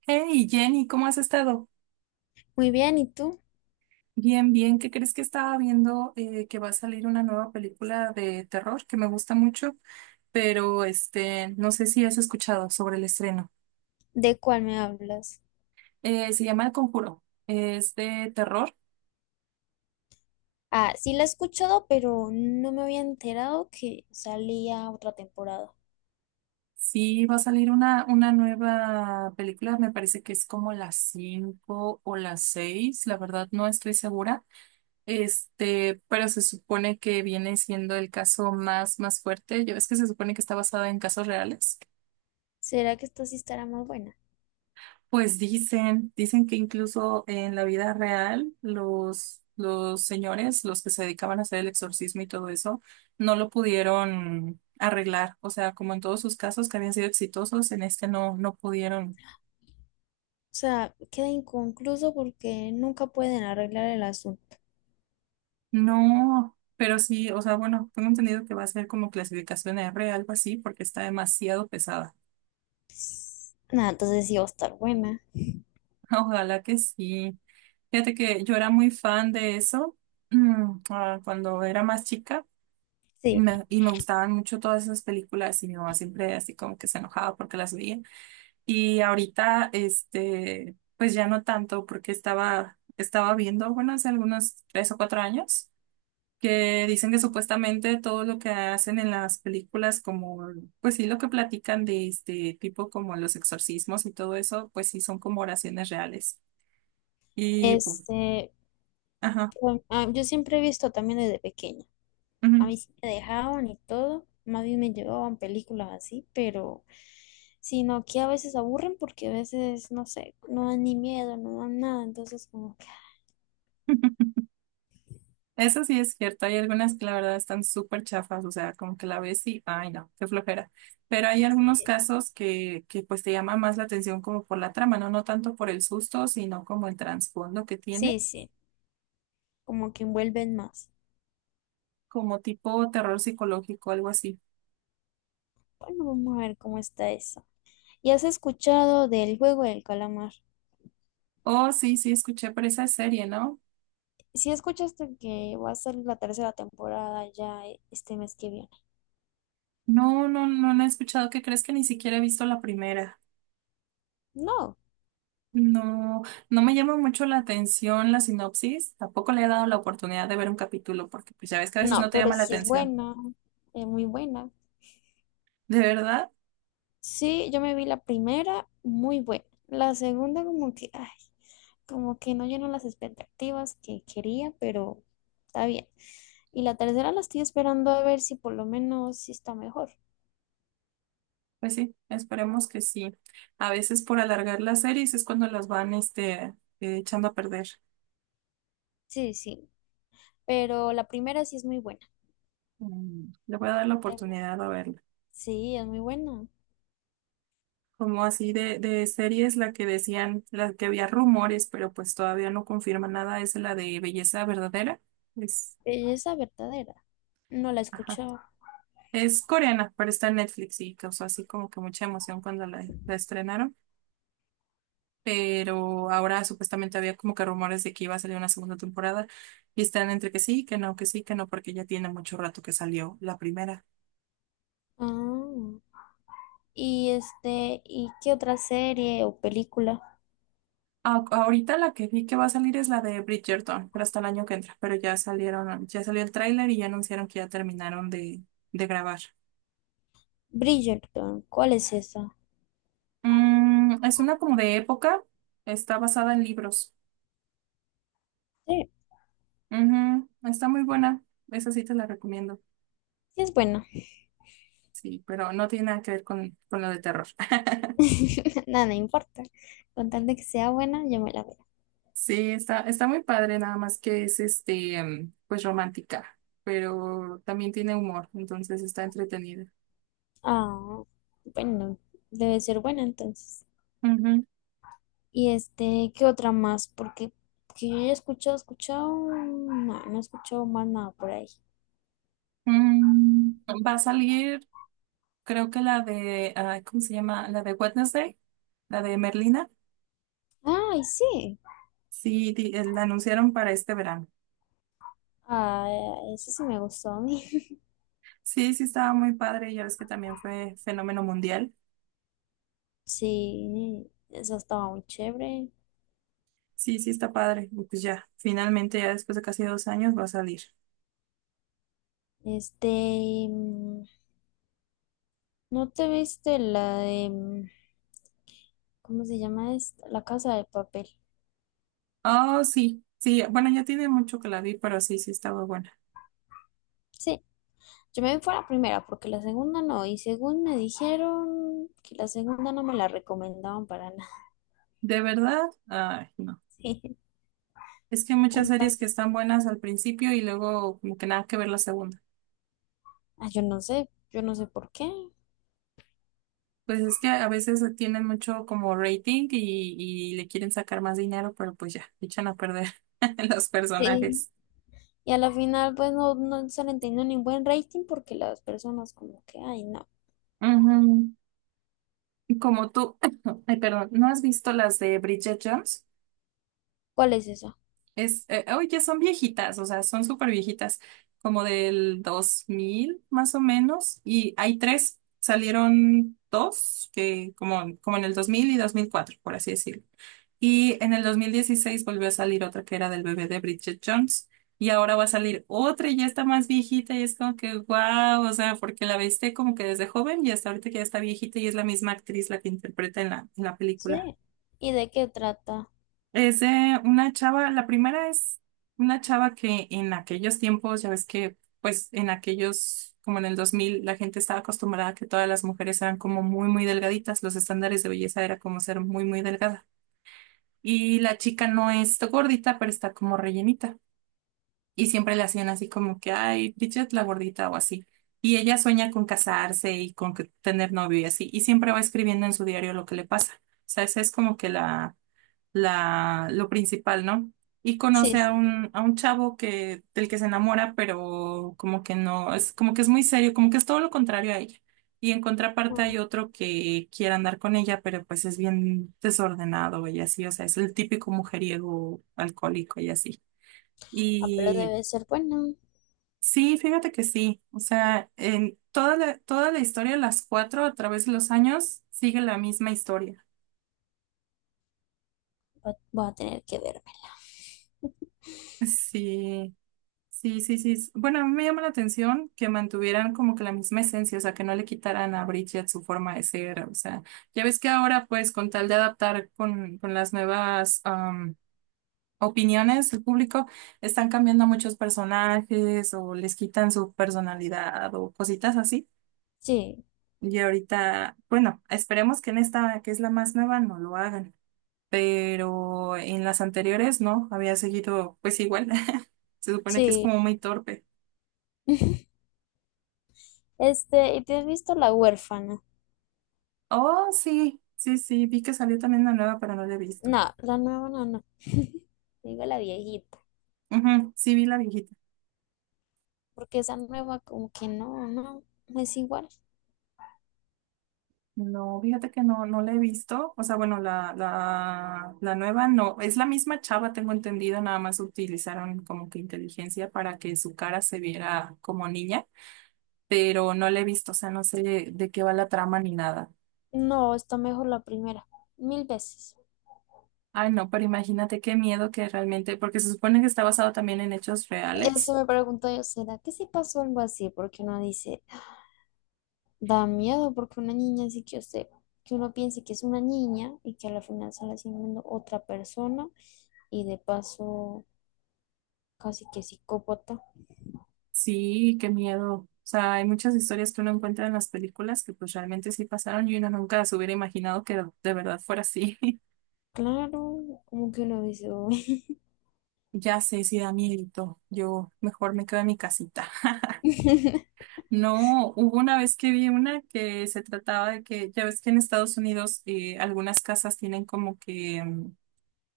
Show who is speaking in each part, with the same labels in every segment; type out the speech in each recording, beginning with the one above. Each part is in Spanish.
Speaker 1: Hey Jenny, ¿cómo has estado?
Speaker 2: Muy bien, ¿y tú?
Speaker 1: Bien, bien. ¿Qué crees que estaba viendo, que va a salir una nueva película de terror que me gusta mucho? Pero no sé si has escuchado sobre el estreno.
Speaker 2: ¿De cuál me hablas?
Speaker 1: Se llama El Conjuro. Es de terror.
Speaker 2: Ah, sí la he escuchado, pero no me había enterado que salía otra temporada.
Speaker 1: Sí, va a salir una nueva película. Me parece que es como las 5 o las 6. La verdad, no estoy segura. Pero se supone que viene siendo el caso más, más fuerte. Ya ves que se supone que está basada en casos reales.
Speaker 2: ¿Será que esta sí estará más buena?
Speaker 1: Pues dicen que incluso en la vida real los señores, los que se dedicaban a hacer el exorcismo y todo eso, no lo pudieron arreglar. O sea, como en todos sus casos que habían sido exitosos, en este no, no pudieron.
Speaker 2: O sea, queda inconcluso porque nunca pueden arreglar el asunto.
Speaker 1: No, pero sí, o sea, bueno, tengo entendido que va a ser como clasificación R, algo así, porque está demasiado pesada.
Speaker 2: Nada, entonces sí va a estar buena.
Speaker 1: Ojalá que sí. Fíjate que yo era muy fan de eso, cuando era más chica. Y
Speaker 2: Sí.
Speaker 1: Me, y me gustaban mucho todas esas películas y mi mamá siempre así como que se enojaba porque las veía. Y ahorita, pues ya no tanto porque estaba viendo, bueno, hace algunos 3 o 4 años, que dicen que supuestamente todo lo que hacen en las películas, como, pues sí, lo que platican de este tipo como los exorcismos y todo eso, pues sí son como oraciones reales. Y pues,
Speaker 2: Este,
Speaker 1: ajá.
Speaker 2: bueno, yo siempre he visto también desde pequeña. A
Speaker 1: Ujú.
Speaker 2: mí sí me dejaban y todo, más bien me llevaban películas así, pero sino que a veces aburren porque a veces, no sé, no dan ni miedo, no dan nada.
Speaker 1: Eso sí es cierto, hay algunas que la verdad están súper chafas, o sea, como que la ves y, ay no, qué flojera. Pero hay algunos
Speaker 2: Sí,
Speaker 1: casos que pues te llama más la atención como por la trama, ¿no? No tanto por el susto, sino como el trasfondo que tiene,
Speaker 2: sí, sí, como que envuelven más.
Speaker 1: como tipo terror psicológico, algo así.
Speaker 2: Bueno, vamos a ver cómo está eso. ¿Y has escuchado del juego del calamar?
Speaker 1: Oh, sí, sí, escuché por esa serie, ¿no?
Speaker 2: ¿Si escuchaste que va a ser la tercera temporada ya este mes que viene?
Speaker 1: No, no, no la he escuchado. ¿Qué crees que ni siquiera he visto la primera?
Speaker 2: No,
Speaker 1: No, no me llama mucho la atención la sinopsis, tampoco le he dado la oportunidad de ver un capítulo, porque pues ya ves que a veces
Speaker 2: no,
Speaker 1: no te
Speaker 2: pero
Speaker 1: llama la
Speaker 2: sí es
Speaker 1: atención.
Speaker 2: buena, es muy buena.
Speaker 1: ¿De verdad?
Speaker 2: Sí, yo me vi la primera, muy buena. La segunda como que, ay, como que no llenó las expectativas que quería, pero está bien. Y la tercera la estoy esperando a ver si por lo menos sí está mejor.
Speaker 1: Pues sí, esperemos que sí. A veces por alargar las series es cuando las van echando a perder.
Speaker 2: Sí, sí, pero la primera sí es muy buena.
Speaker 1: Mm. Le voy a dar la oportunidad a verla.
Speaker 2: Sí, es muy buena.
Speaker 1: Como así de series, la que decían, la que había rumores, pero pues todavía no confirma nada, es la de Belleza Verdadera. Es,
Speaker 2: Belleza verdadera. No la he
Speaker 1: ajá.
Speaker 2: escuchado.
Speaker 1: Es coreana, pero está en Netflix y causó así como que mucha emoción cuando la estrenaron. Pero ahora supuestamente había como que rumores de que iba a salir una segunda temporada y están entre que sí, que no, que sí, que no, porque ya tiene mucho rato que salió la primera.
Speaker 2: Ah, y este, ¿y qué otra serie o película?
Speaker 1: Ah, ahorita la que vi que va a salir es la de Bridgerton, pero hasta el año que entra. Pero ya salieron, ya salió el tráiler y ya anunciaron que ya terminaron de grabar.
Speaker 2: Bridgerton, ¿cuál es esa?
Speaker 1: Mm. Es una como de época, está basada en libros.
Speaker 2: Sí,
Speaker 1: Ujú. Está muy buena, esa sí te la recomiendo.
Speaker 2: sí es buena.
Speaker 1: Sí, pero no tiene nada que ver con lo de terror.
Speaker 2: Nada, no importa. Con tal de que sea buena, yo me la veo.
Speaker 1: Sí, está muy padre, nada más que es pues romántica, pero también tiene humor, entonces está entretenida.
Speaker 2: Ah, bueno, debe ser buena entonces.
Speaker 1: Ujú.
Speaker 2: Y este, ¿qué otra más? Porque que yo ya he escuchado, escuchado, no, no he escuchado más nada por ahí.
Speaker 1: Mm, Va a salir, creo que la de, ¿cómo se llama? La de Wednesday, la de Merlina.
Speaker 2: Ay, sí.
Speaker 1: Sí, la anunciaron para este verano.
Speaker 2: Ah, eso sí me gustó a mí.
Speaker 1: Sí, sí, estaba muy padre, ya ves que también fue fenómeno mundial.
Speaker 2: Sí, esa estaba muy chévere.
Speaker 1: Sí, sí, está padre. Y pues ya, finalmente, ya después de casi 2 años, va a salir.
Speaker 2: Este, mm, ¿No te viste la de, cómo se llama esta? La Casa de Papel.
Speaker 1: Oh, sí, sí, bueno, ya tiene mucho que la vi, pero sí, sí, estaba bueno.
Speaker 2: Sí, yo me fui a la primera porque la segunda no, y según me dijeron que la segunda no me la recomendaban para nada.
Speaker 1: ¿De verdad? Ay, no.
Speaker 2: Sí.
Speaker 1: Es que hay muchas series que
Speaker 2: Entonces,
Speaker 1: están buenas al principio y luego como que nada que ver la segunda.
Speaker 2: ah, yo no sé por qué.
Speaker 1: Pues es que a veces tienen mucho como rating y le quieren sacar más dinero, pero pues ya, echan a perder los
Speaker 2: Sí,
Speaker 1: personajes.
Speaker 2: y a la final pues no, no se le entendió ni buen rating porque las personas como que, ay, no,
Speaker 1: Ujú. Y Como tú, ay, perdón, ¿no has visto las de Bridget Jones?
Speaker 2: ¿cuál es eso?
Speaker 1: Hoy ya son viejitas, o sea, son súper viejitas, como del 2000 más o menos, y hay tres, salieron dos, que como en el 2000 y 2004 por así decirlo. Y en el 2016 volvió a salir otra que era del bebé de Bridget Jones, y ahora va a salir otra y ya está más viejita, y es como que, wow, o sea, porque la viste como que desde joven y hasta ahorita que ya está viejita, y es la misma actriz la que interpreta en la película.
Speaker 2: Sí, ¿y de qué trata?
Speaker 1: Es de una chava. La primera es una chava que en aquellos tiempos, ya ves que, pues en aquellos, como en el 2000 la gente estaba acostumbrada a que todas las mujeres eran como muy, muy delgaditas, los estándares de belleza era como ser muy, muy delgada. Y la chica no es gordita, pero está como rellenita. Y siempre le hacían así como que, ay, Bridget la gordita o así. Y ella sueña con casarse y con tener novio y así. Y siempre va escribiendo en su diario lo que le pasa. O sea, esa es como que lo principal, ¿no? Y
Speaker 2: Sí,
Speaker 1: conoce a
Speaker 2: sí.
Speaker 1: un, a un chavo del que se enamora, pero como que no, es como que es muy serio, como que es todo lo contrario a ella. Y en contraparte hay
Speaker 2: Ah,
Speaker 1: otro que quiere andar con ella, pero pues es bien desordenado y así, o sea, es el típico mujeriego alcohólico y así.
Speaker 2: pero
Speaker 1: Y
Speaker 2: debe ser bueno.
Speaker 1: sí, fíjate que sí, o sea, en toda la historia, las cuatro a través de los años, sigue la misma historia.
Speaker 2: Va- voy a tener que verme.
Speaker 1: Sí. Sí, sí, sí. Bueno, a mí me llama la atención que mantuvieran como que la misma esencia, o sea, que no le quitaran a Bridget su forma de ser. O sea, ya ves que ahora pues con tal de adaptar con las nuevas opiniones del público, están cambiando muchos personajes o les quitan su personalidad o cositas así.
Speaker 2: Sí,
Speaker 1: Y ahorita, bueno, esperemos que en esta, que es la más nueva, no lo hagan, pero en las anteriores no, había seguido pues igual. Se supone que es
Speaker 2: sí.
Speaker 1: como muy torpe.
Speaker 2: Este, ¿y te has visto La huérfana?
Speaker 1: Oh, sí, sí, sí, vi que salió también una nueva, pero no la he visto.
Speaker 2: No, la nueva no, no. Digo la viejita,
Speaker 1: Ujú, sí, vi la viejita.
Speaker 2: porque esa nueva como que no, no, no es igual.
Speaker 1: No, fíjate que no, no la he visto. O sea, bueno, la nueva no. Es la misma chava, tengo entendido, nada más utilizaron como que inteligencia para que su cara se viera como niña, pero no la he visto, o sea, no sé de qué va la trama ni nada.
Speaker 2: No, está mejor la primera, mil veces.
Speaker 1: Ay, no, pero imagínate qué miedo que realmente, porque se supone que está basado también en hechos
Speaker 2: Eso
Speaker 1: reales.
Speaker 2: me pregunto yo, ¿será que sí pasó algo así? Porque uno dice, da miedo porque una niña así que yo sé, que uno piense que es una niña y que a la final sale siendo otra persona y de paso casi que psicópata.
Speaker 1: Sí, qué miedo. O sea, hay muchas historias que uno encuentra en las películas que pues realmente sí pasaron y uno nunca se hubiera imaginado que de verdad fuera así.
Speaker 2: Claro, como que uno dice, "Uy".
Speaker 1: Ya sé, sí da miedito. Yo mejor me quedo en mi casita. No, hubo una vez que vi una que se trataba de que, ya ves que en Estados Unidos algunas casas tienen como que,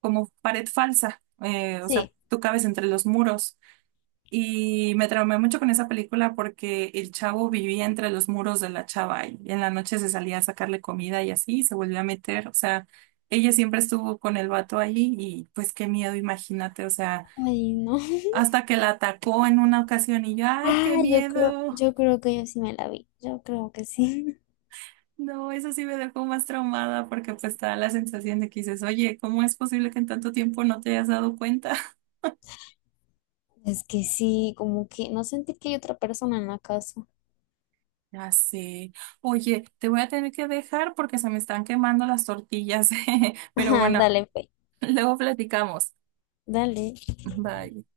Speaker 1: como pared falsa. O sea,
Speaker 2: Sí,
Speaker 1: tú cabes entre los muros. Y me traumé mucho con esa película porque el chavo vivía entre los muros de la chava y en la noche se salía a sacarle comida y así y se volvió a meter. O sea, ella siempre estuvo con el vato ahí y pues qué miedo, imagínate. O sea,
Speaker 2: ay no.
Speaker 1: hasta que la atacó en una ocasión y yo, ay, qué
Speaker 2: Ah,
Speaker 1: miedo.
Speaker 2: yo creo que yo sí me la vi. Yo creo que sí.
Speaker 1: No, eso sí me dejó más traumada porque pues te da la sensación de que dices, oye, ¿cómo es posible que en tanto tiempo no te hayas dado cuenta?
Speaker 2: Es que sí, como que no sentí que hay otra persona en la casa.
Speaker 1: Ya sé. Oye, te voy a tener que dejar porque se me están quemando las tortillas. Pero
Speaker 2: Ajá,
Speaker 1: bueno.
Speaker 2: dale, fe.
Speaker 1: Luego platicamos.
Speaker 2: Dale.
Speaker 1: Bye.